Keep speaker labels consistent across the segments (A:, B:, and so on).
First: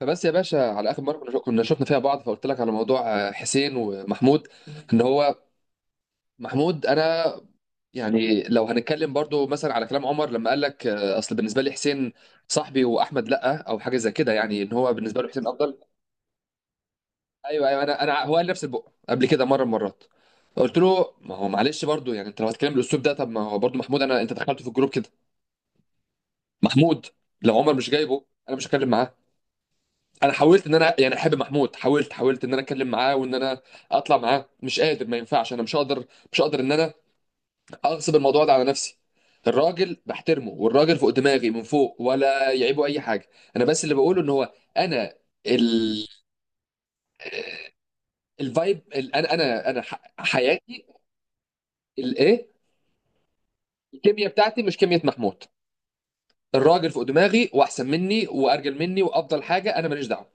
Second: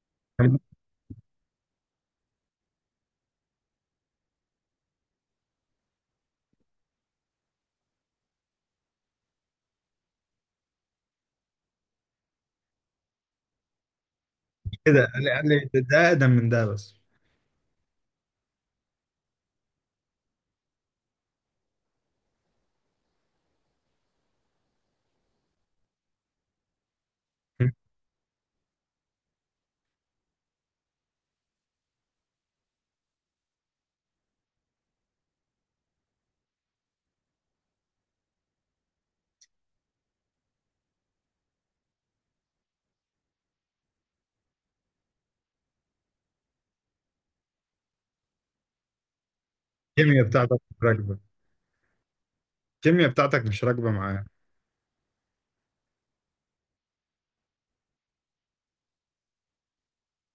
A: فبس يا
B: مش
A: باشا، على اخر مره كنا شفنا فيها بعض فقلت لك على موضوع. حسين ومحمود. ان هو محمود انا، يعني لو هنتكلم برضو مثلا على كلام عمر لما قال لك. اصل بالنسبه لي حسين صاحبي واحمد، لا او حاجه زي كده، يعني ان هو
B: كده
A: بالنسبه
B: قال
A: له
B: لي،
A: حسين افضل.
B: ده اقدم من ده، بس.
A: ايوه، ايوه، انا هو قال نفس البق قبل كده مره من مرات. قلت له ما هو معلش، برضو يعني انت لو هتتكلم بالاسلوب ده، طب ما هو برضو محمود، انا انت دخلته في الجروب كده. محمود، لو عمر مش جايبه انا مش هتكلم معاه. انا حاولت ان انا يعني احب محمود، حاولت حاولت ان انا اتكلم معاه وان انا اطلع معاه، مش قادر، ما ينفعش، انا مش هقدر. مش هقدر ان انا اغصب الموضوع ده على نفسي. الراجل بحترمه والراجل فوق دماغي من فوق ولا يعيبه اي حاجه. انا بس اللي بقوله ان هو، انا ال... الفايب، انا
B: الكيمياء بتاعتك مش
A: حياتي.
B: راكبه
A: الايه؟
B: الكيمياء بتاعتك مش راكبه معاه.
A: الكيمياء بتاعتي مش كيمياء محمود. الراجل فوق دماغي واحسن مني وارجل مني وافضل حاجه، انا ماليش دعوه.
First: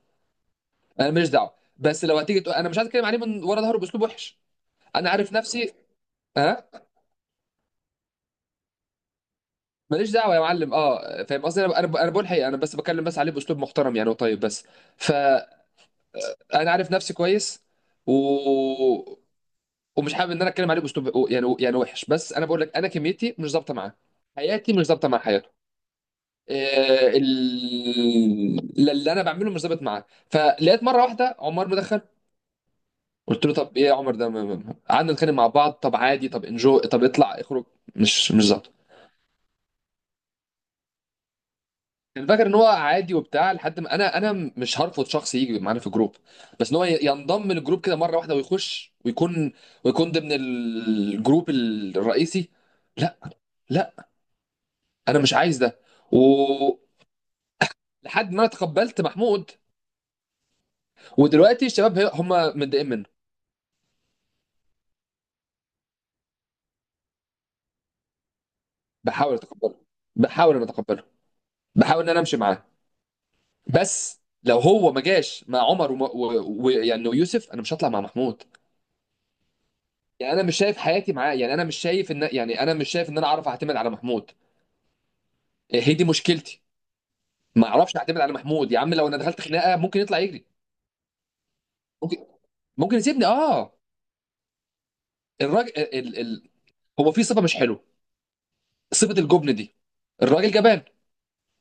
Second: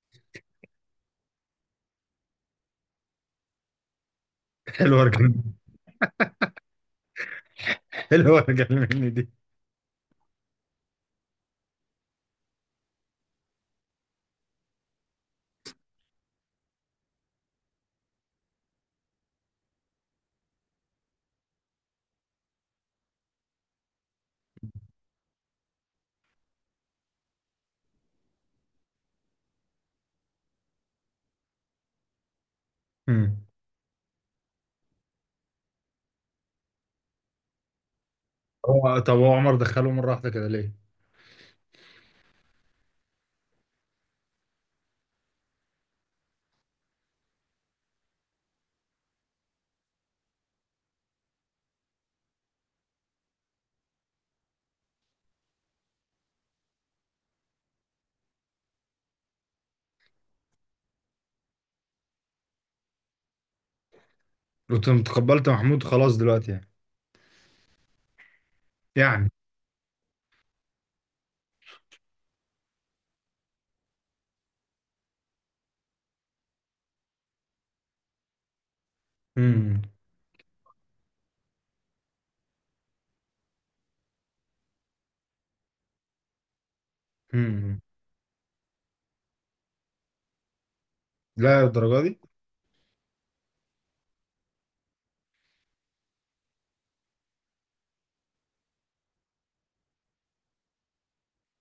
A: انا ماليش دعوه، بس لو هتيجي تقول انا مش عايز اتكلم عليه من ورا ظهره باسلوب وحش.
B: حلوه
A: انا
B: رجل
A: عارف نفسي. ها.
B: حلوه رجل مني دي.
A: ماليش دعوه يا معلم، اه، فاهم قصدي، انا بقول الحقيقه، انا بس بكلم بس عليه باسلوب محترم يعني وطيب بس. فانا عارف نفسي كويس، و... ومش حابب ان انا اتكلم عليه باسلوب يعني يعني وحش، بس انا بقول لك انا كميتي مش ظابطه معاه. حياتي مش ظابطه مع حياته. اللي انا بعمله مش ظابط معاه، فلقيت مره واحده عمار مدخل.
B: مم.
A: قلت له طب ايه يا عمر ده، قعدنا نتخانق مع بعض، طب عادي، طب انجو، طب اطلع اخرج. مش ظابطه.
B: طب هو عمر دخله مره واحده كده ليه؟
A: كان فاكر ان هو عادي وبتاع، لحد ما انا، انا مش هرفض شخص يجي معانا في الجروب، بس ان هو ينضم للجروب كده مره واحده ويخش ويكون، ويكون ضمن الجروب الرئيسي. لا. لا، انا مش عايز ده. ولحد ما انا تقبلت محمود، ودلوقتي الشباب هم متضايقين منه.
B: قلت له تقبلت محمود خلاص دلوقتي، يعني.
A: بحاول اتقبله، بحاول ان اتقبله، بحاول ان انا امشي معاه، بس لو هو ما جاش مع عمر ويعني ويوسف انا مش هطلع مع محمود.
B: مم.
A: يعني انا مش شايف حياتي معاه، يعني انا مش شايف ان، يعني انا مش شايف ان انا اعرف اعتمد على محمود. هي دي مشكلتي. ما
B: مم.
A: اعرفش اعتمد على محمود يا عم، لو انا دخلت خناقه ممكن يطلع يجري.
B: لا الدرجه دي.
A: ممكن. ممكن يسيبني، اه. الراجل هو في صفه مش حلوه، صفه الجبن دي. الراجل جبان.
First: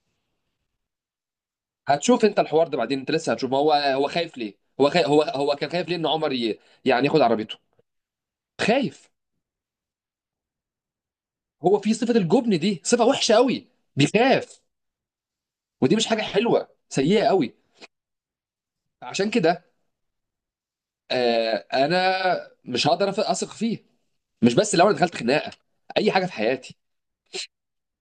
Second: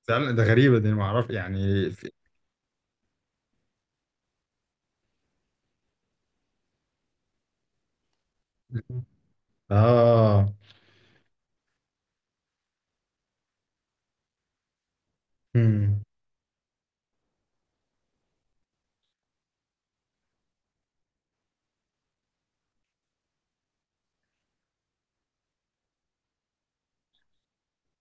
B: فعلا ده غريبه دي، ما اعرف يعني
A: هتشوف انت الحوار ده بعدين، انت لسه هتشوف. ما هو هو خايف ليه. هو خايف. هو كان خايف ليه، ان عمر يعني ياخد عربيته. خايف.
B: اه.
A: هو في صفه الجبن دي، صفه وحشه قوي. بيخاف. ودي
B: مم.
A: مش حاجه حلوه، سيئه قوي. عشان كده، انا مش هقدر اثق فيه. مش بس لو انا دخلت خناقه، اي حاجه في حياتي.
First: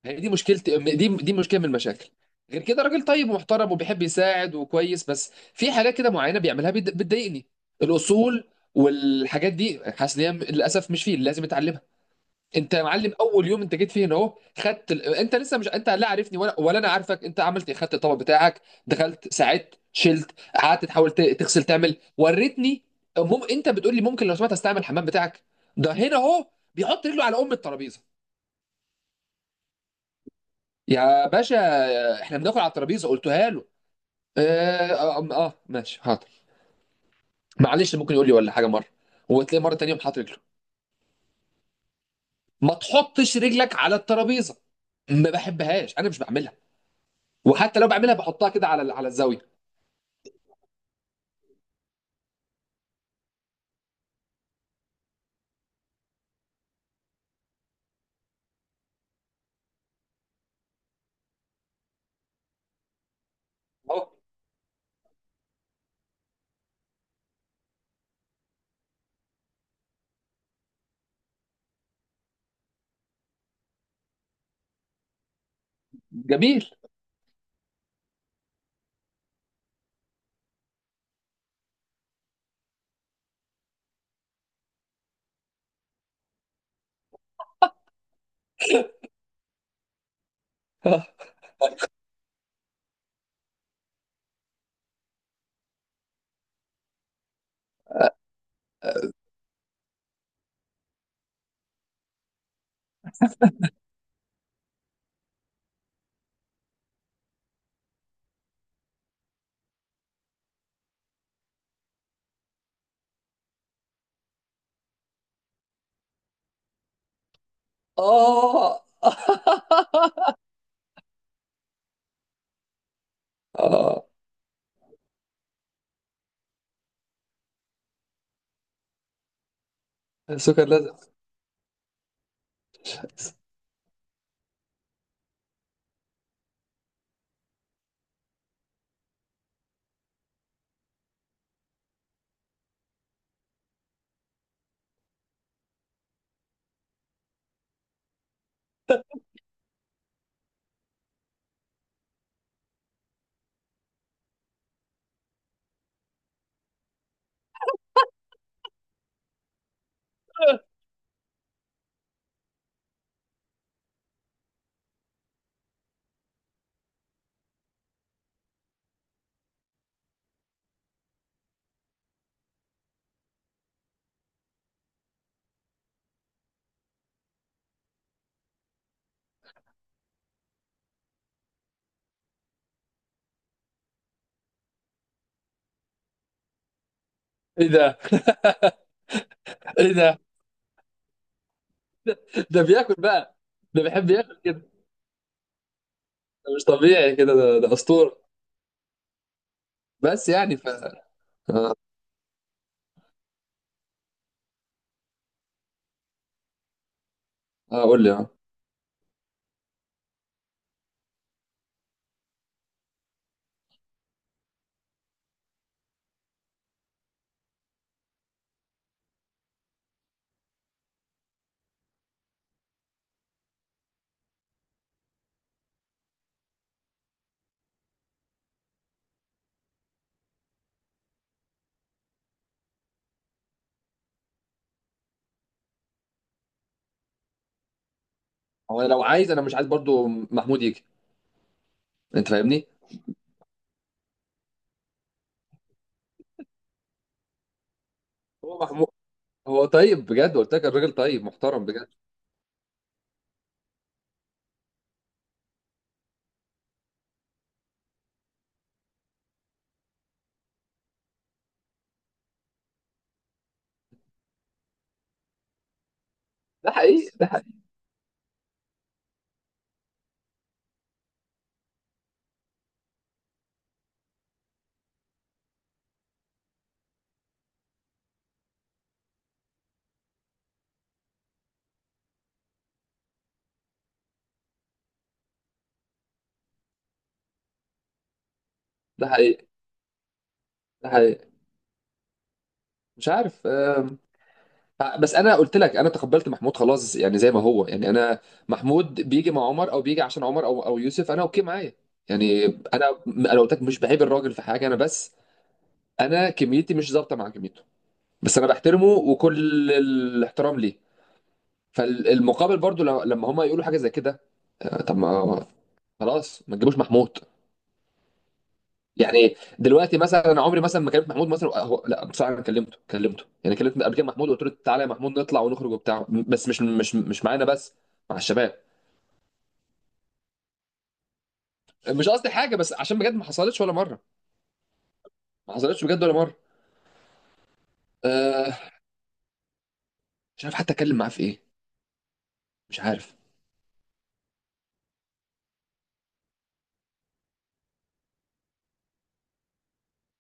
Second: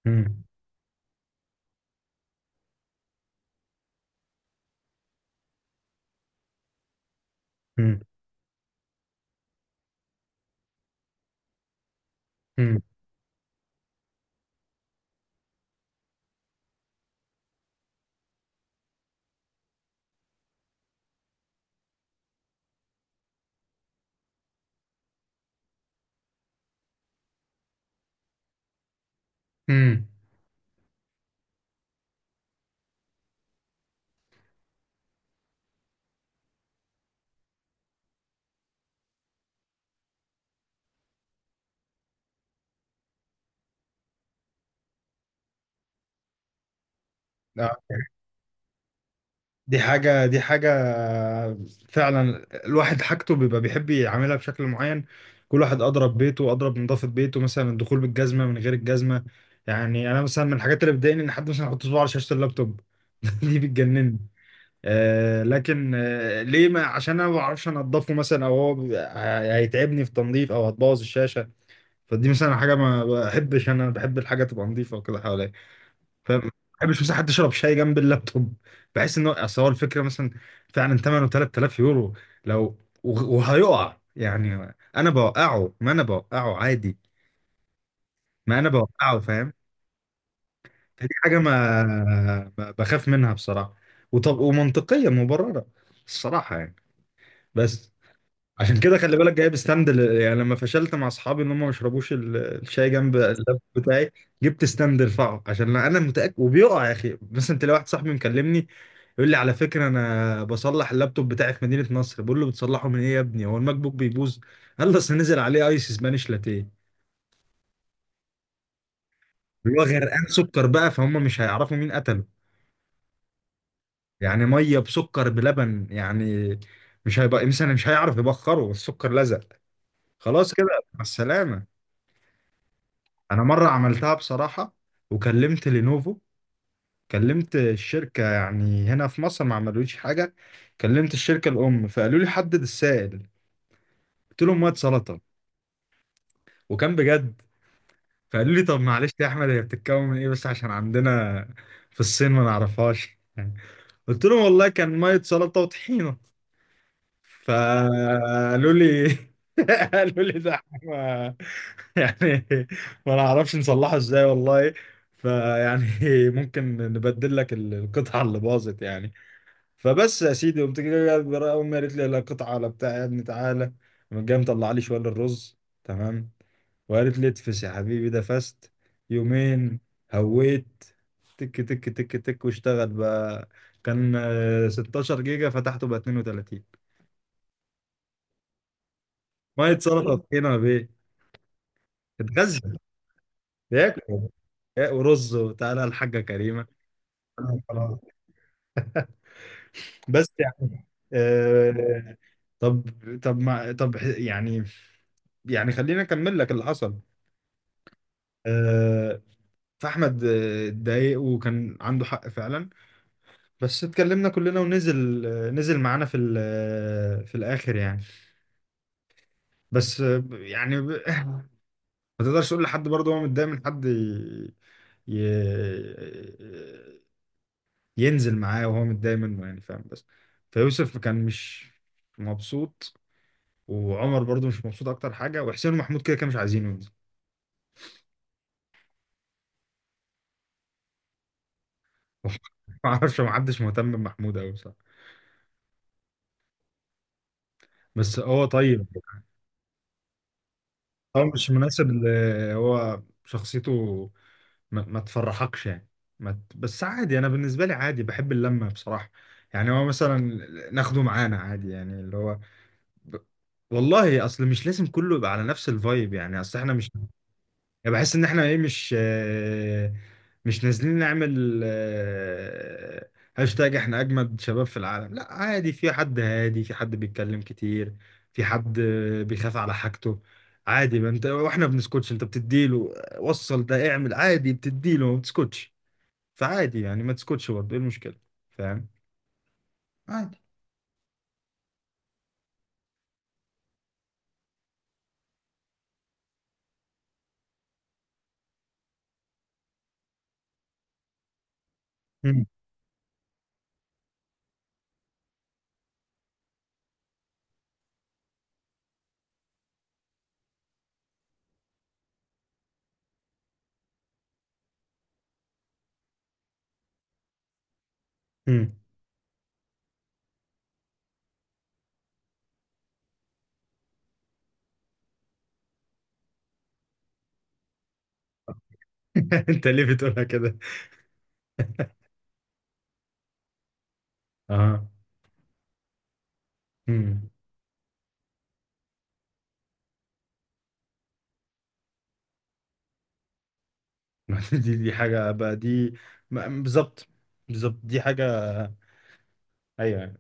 A: هي دي
B: مم.
A: مشكلتي، دي مشكله من المشاكل. غير كده راجل طيب ومحترم وبيحب يساعد وكويس، بس في حاجات كده معينه بيعملها بتضايقني.
B: مم.
A: الاصول والحاجات دي، حاسس ان هي للاسف مش فيه، لازم اتعلمها. انت
B: مم.
A: يا معلم، اول يوم انت جيت فيه هنا اهو، خدت انت لسه، مش انت لا عارفني ولا انا عارفك، انت عملت ايه؟ خدت الطبق بتاعك، دخلت، ساعدت، شلت، قعدت تحاول تغسل تعمل، وريتني. انت بتقول لي ممكن لو سمحت استعمل الحمام بتاعك. ده هنا اهو بيحط رجله على ام الترابيزه.
B: مم.
A: يا باشا، احنا بناكل على الترابيزه، قلتها له. اه، اه، اه، ماشي حاضر. معلش، ممكن يقول لي ولا حاجه مره، وتلاقي مره تانيه يوم حاطط رجله. ما تحطش رجلك على الترابيزه، ما بحبهاش، انا مش بعملها، وحتى لو بعملها بحطها كده على الزاويه.
B: دي حاجة. فعلا الواحد حاجته بيبقى بيحب يعملها بشكل معين. كل واحد أضرب نظافة بيته مثلا، الدخول بالجزمة من غير الجزمة. يعني أنا مثلا من الحاجات اللي بتضايقني إن حد مثلا يحط صباعه على شاشة اللابتوب. دي
A: أهو.
B: بتجنني. لكن، ليه؟ ما عشان أنا ما بعرفش أنضفه مثلا، أو هيتعبني في تنظيف، أو هتبوظ الشاشة. فدي مثلا حاجة ما بحبش، أنا بحب الحاجة تبقى نظيفة وكده حواليا، فاهم؟ ما
A: جميل.
B: بحبش مثلا حد يشرب شاي جنب اللابتوب. بحس ان هو، اصل هو الفكره مثلا، فعلا ثمنه 3000 يورو. لو وهيقع، يعني انا بوقعه؟ ما انا بوقعه عادي، ما انا بوقعه، فاهم؟ فدي حاجه ما بخاف منها بصراحه، وطب ومنطقيه مبرره الصراحه يعني. بس عشان كده خلي بالك جايب ستاند، يعني لما فشلت مع اصحابي ان هم ما يشربوش الشاي جنب اللاب بتاعي، جبت ستاند ارفعه عشان انا متاكد وبيقع. يا اخي، مثلا تلاقي واحد صاحبي مكلمني يقول لي على فكره انا بصلح اللابتوب بتاعي في مدينه نصر. بقول له بتصلحه من ايه يا ابني؟ هو الماك بوك بيبوظ؟ قال لي اصل نزل عليه ايس سبانيش لاتيه،
A: اه.
B: اللي هو غرقان سكر بقى، فهم؟ مش هيعرفوا مين قتله.
A: اه.
B: يعني ميه بسكر بلبن يعني، مش هيبقى مثلا، مش هيعرف يبخره، السكر لزق، خلاص
A: السكر
B: كده،
A: لازم.
B: مع السلامه. انا مره عملتها بصراحه، وكلمت لينوفو، كلمت الشركه يعني هنا في مصر، ما عملوليش حاجه. كلمت الشركه الام فقالوا لي حدد السائل. قلت لهم ميه سلطه، وكان بجد. فقالوا لي طب معلش يا احمد، هي بتتكون من ايه؟ بس عشان عندنا في الصين ما نعرفهاش. قلت لهم والله كان ميه سلطه وطحينه. فقالوا لي قالوا لي ده إحنا يعني ما نعرفش نصلحه ازاي والله. فيعني ممكن نبدل لك القطعة اللي باظت يعني. فبس يا سيدي، قمت جاي امي قالت لي لا قطعة ولا بتاع يا ابني، تعالى. قامت جايه مطلع لي شوية الرز، تمام، وقالت لي اتفس يا حبيبي ده فست، يومين هويت، تك تك تك تك، واشتغل بقى. كان 16 جيجا، فتحته بقى 32.
A: ايه ده؟
B: ميه
A: ايه
B: سلطه
A: ده؟
B: طحينه بيه،
A: ده
B: اتغذى،
A: بياكل بقى؟ ده
B: ياكل
A: بيحب ياكل كده؟
B: ورز، وتعالى الحاجه
A: ده مش
B: كريمه.
A: طبيعي كده، ده
B: خلاص.
A: اسطوره. بس
B: بس
A: يعني ف.
B: يعني
A: آه،
B: آه، طب طب ما طب يعني، يعني خليني اكمل لك اللي حصل.
A: قول لي، اه.
B: آه فاحمد اتضايق وكان عنده حق فعلا. بس اتكلمنا كلنا ونزل آه، نزل معانا في في الاخر يعني. يعني ما تقدرش تقول لحد برضه هو متضايق من حد، ي... ي... ينزل معاه وهو متضايق منه يعني، فاهم؟ بس فيوسف كان مش مبسوط، وعمر برضو مش مبسوط اكتر حاجه، وحسين ومحمود كده كانوا مش عايزينه ينزل.
A: هو لو عايز، انا مش عايز برضو محمود يجي. انت فاهمني.
B: ما اعرفش، ما حدش مهتم بمحمود قوي بصراحه، بس هو
A: هو
B: طيب.
A: محمود، هو طيب بجد، قلت لك الراجل طيب
B: هو مش
A: محترم بجد.
B: مناسب هو شخصيته، ما تفرحكش يعني. ما ت... بس عادي، انا بالنسبه لي عادي، بحب اللمه بصراحه. يعني هو مثلا ناخده معانا عادي، يعني اللي هو ب... والله اصل مش لازم كله يبقى على نفس الفايب، يعني اصل
A: ده
B: احنا مش،
A: حقيقي، ده حقيقي.
B: يعني بحس ان احنا ايه، مش نازلين نعمل هاشتاج احنا اجمد شباب في العالم. لا عادي، في حد هادي، في حد بيتكلم كتير، في حد بيخاف على حاجته. عادي، ما انت واحنا بنسكتش، انت بتديله وصل ده اعمل عادي، بتديله ما بتسكتش. فعادي يعني، ما تسكتش برضه، ايه المشكلة؟ فاهم؟
A: ده حقيقي.
B: عادي.
A: ده حقيقي. مش عارف. بس انا قلت لك انا تقبلت محمود خلاص، يعني زي ما هو يعني انا، محمود بيجي مع عمر او بيجي عشان عمر او يوسف، انا اوكي معايا.
B: مم.
A: يعني انا، انا قلت لك مش بعيب الراجل في حاجه، انا بس انا كميتي مش ظابطه مع كميته. بس انا بحترمه وكل الاحترام ليه. فالمقابل برضو لما هم يقولوا حاجه زي كده. طب ما خلاص ما تجيبوش محمود.
B: مم.
A: يعني دلوقتي مثلا، انا عمري مثلا ما كلمت محمود مثلا، هو لا بصراحه انا كلمته، كلمته يعني، كلمت قبل كده محمود وقلت له تعالى يا محمود نطلع ونخرج وبتاع، بس مش معانا، بس مع الشباب.
B: انت ليه بتقولها كده؟
A: مش قصدي حاجه، بس عشان بجد ما حصلتش ولا مره،
B: اه.
A: ما حصلتش بجد ولا مره.
B: مم.
A: أه. مش عارف حتى اتكلم معاه في ايه. مش عارف.
B: دي حاجة بقى دي. بالظبط. بالظبط دي حاجة. ايوه.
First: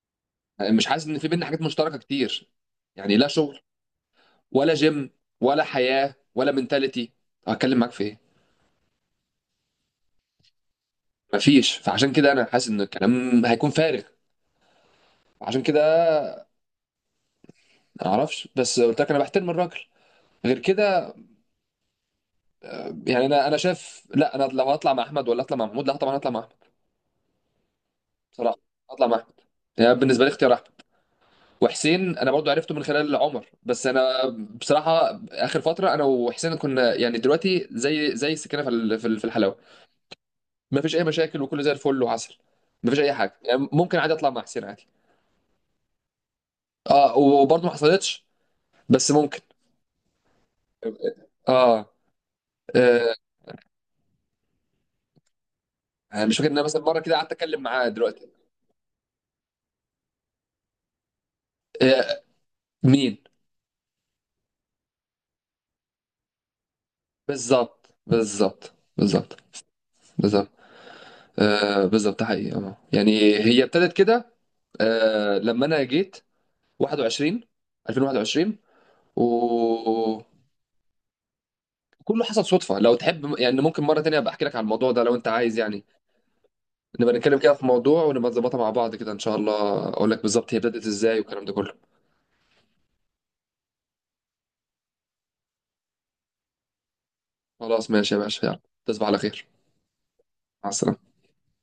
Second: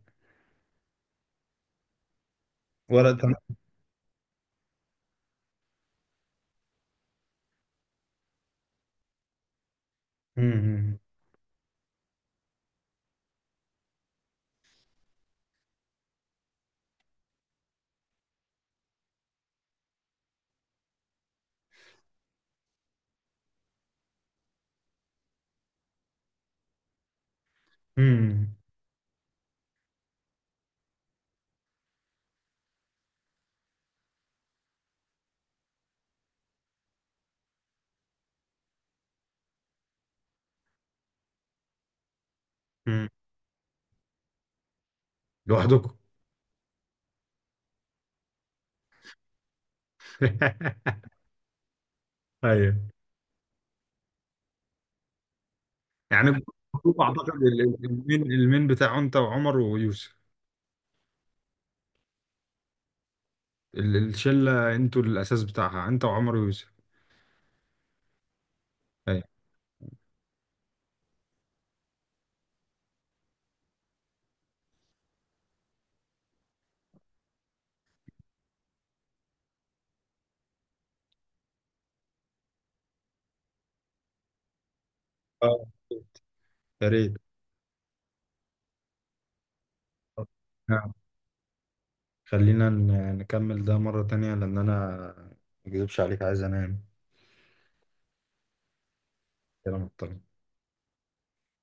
A: مش حاسس ان في بينا حاجات مشتركه كتير، يعني لا
B: ورقة.
A: شغل، ولا جيم، ولا حياه، ولا منتاليتي، هتكلم معاك في ايه؟
B: امم.
A: مفيش. فعشان كده انا حاسس ان الكلام هيكون فارغ. عشان كده ما اعرفش، بس قلت لك انا بحترم الراجل. غير كده يعني، انا انا شايف لا، انا لو هطلع مع احمد ولا اطلع مع محمود، لا طبعا هطلع مع احمد.
B: إمم، إمم.
A: بصراحه، هطلع مع احمد. يعني بالنسبه لي اختيار احمد. وحسين انا برضو عرفته من خلال عمر، بس انا بصراحه اخر فتره انا وحسين كنا يعني دلوقتي زي، زي السكينه في في الحلاوه. ما فيش اي مشاكل، وكله زي الفل وعسل، ما فيش
B: إمم.
A: اي حاجه. يعني ممكن عادي اطلع مع حسين عادي.
B: لوحدكم.
A: اه، وبرضو ما حصلتش بس ممكن. اه.
B: ايوه.
A: آه، انا
B: يعني
A: مش فاكر
B: أنتوا
A: ان انا مثلا مره كده قعدت
B: اعتقد
A: اتكلم معاه
B: المين
A: دلوقتي.
B: المين بتاعه انت وعمر ويوسف،
A: آه، مين؟
B: الشله انتوا الاساس بتاعها انت وعمر ويوسف.
A: بالظبط، بالظبط،
B: ايوه.
A: بالظبط، بالظبط. آه، بالظبط، ده حقيقي، اه. يعني هي ابتدت كده آه، لما انا جيت 21 2021، وكله حصل صدفه. لو تحب يعني ممكن مره تانية ابقى احكي لك على الموضوع ده لو انت عايز،
B: اه.
A: يعني
B: يا ريت.
A: نبقى نتكلم كده في موضوع، ونبقى نظبطها مع بعض كده ان شاء الله، اقول لك بالظبط هي ابتدت
B: نعم.
A: ازاي، والكلام ده كله.
B: خلينا نكمل ده مرة تانية، لأن أنا ما أكذبش عليك، عايز أنام،
A: خلاص ماشي يا باشا، يلا تصبح على خير.
B: كده مضطر.
A: مع السلامه.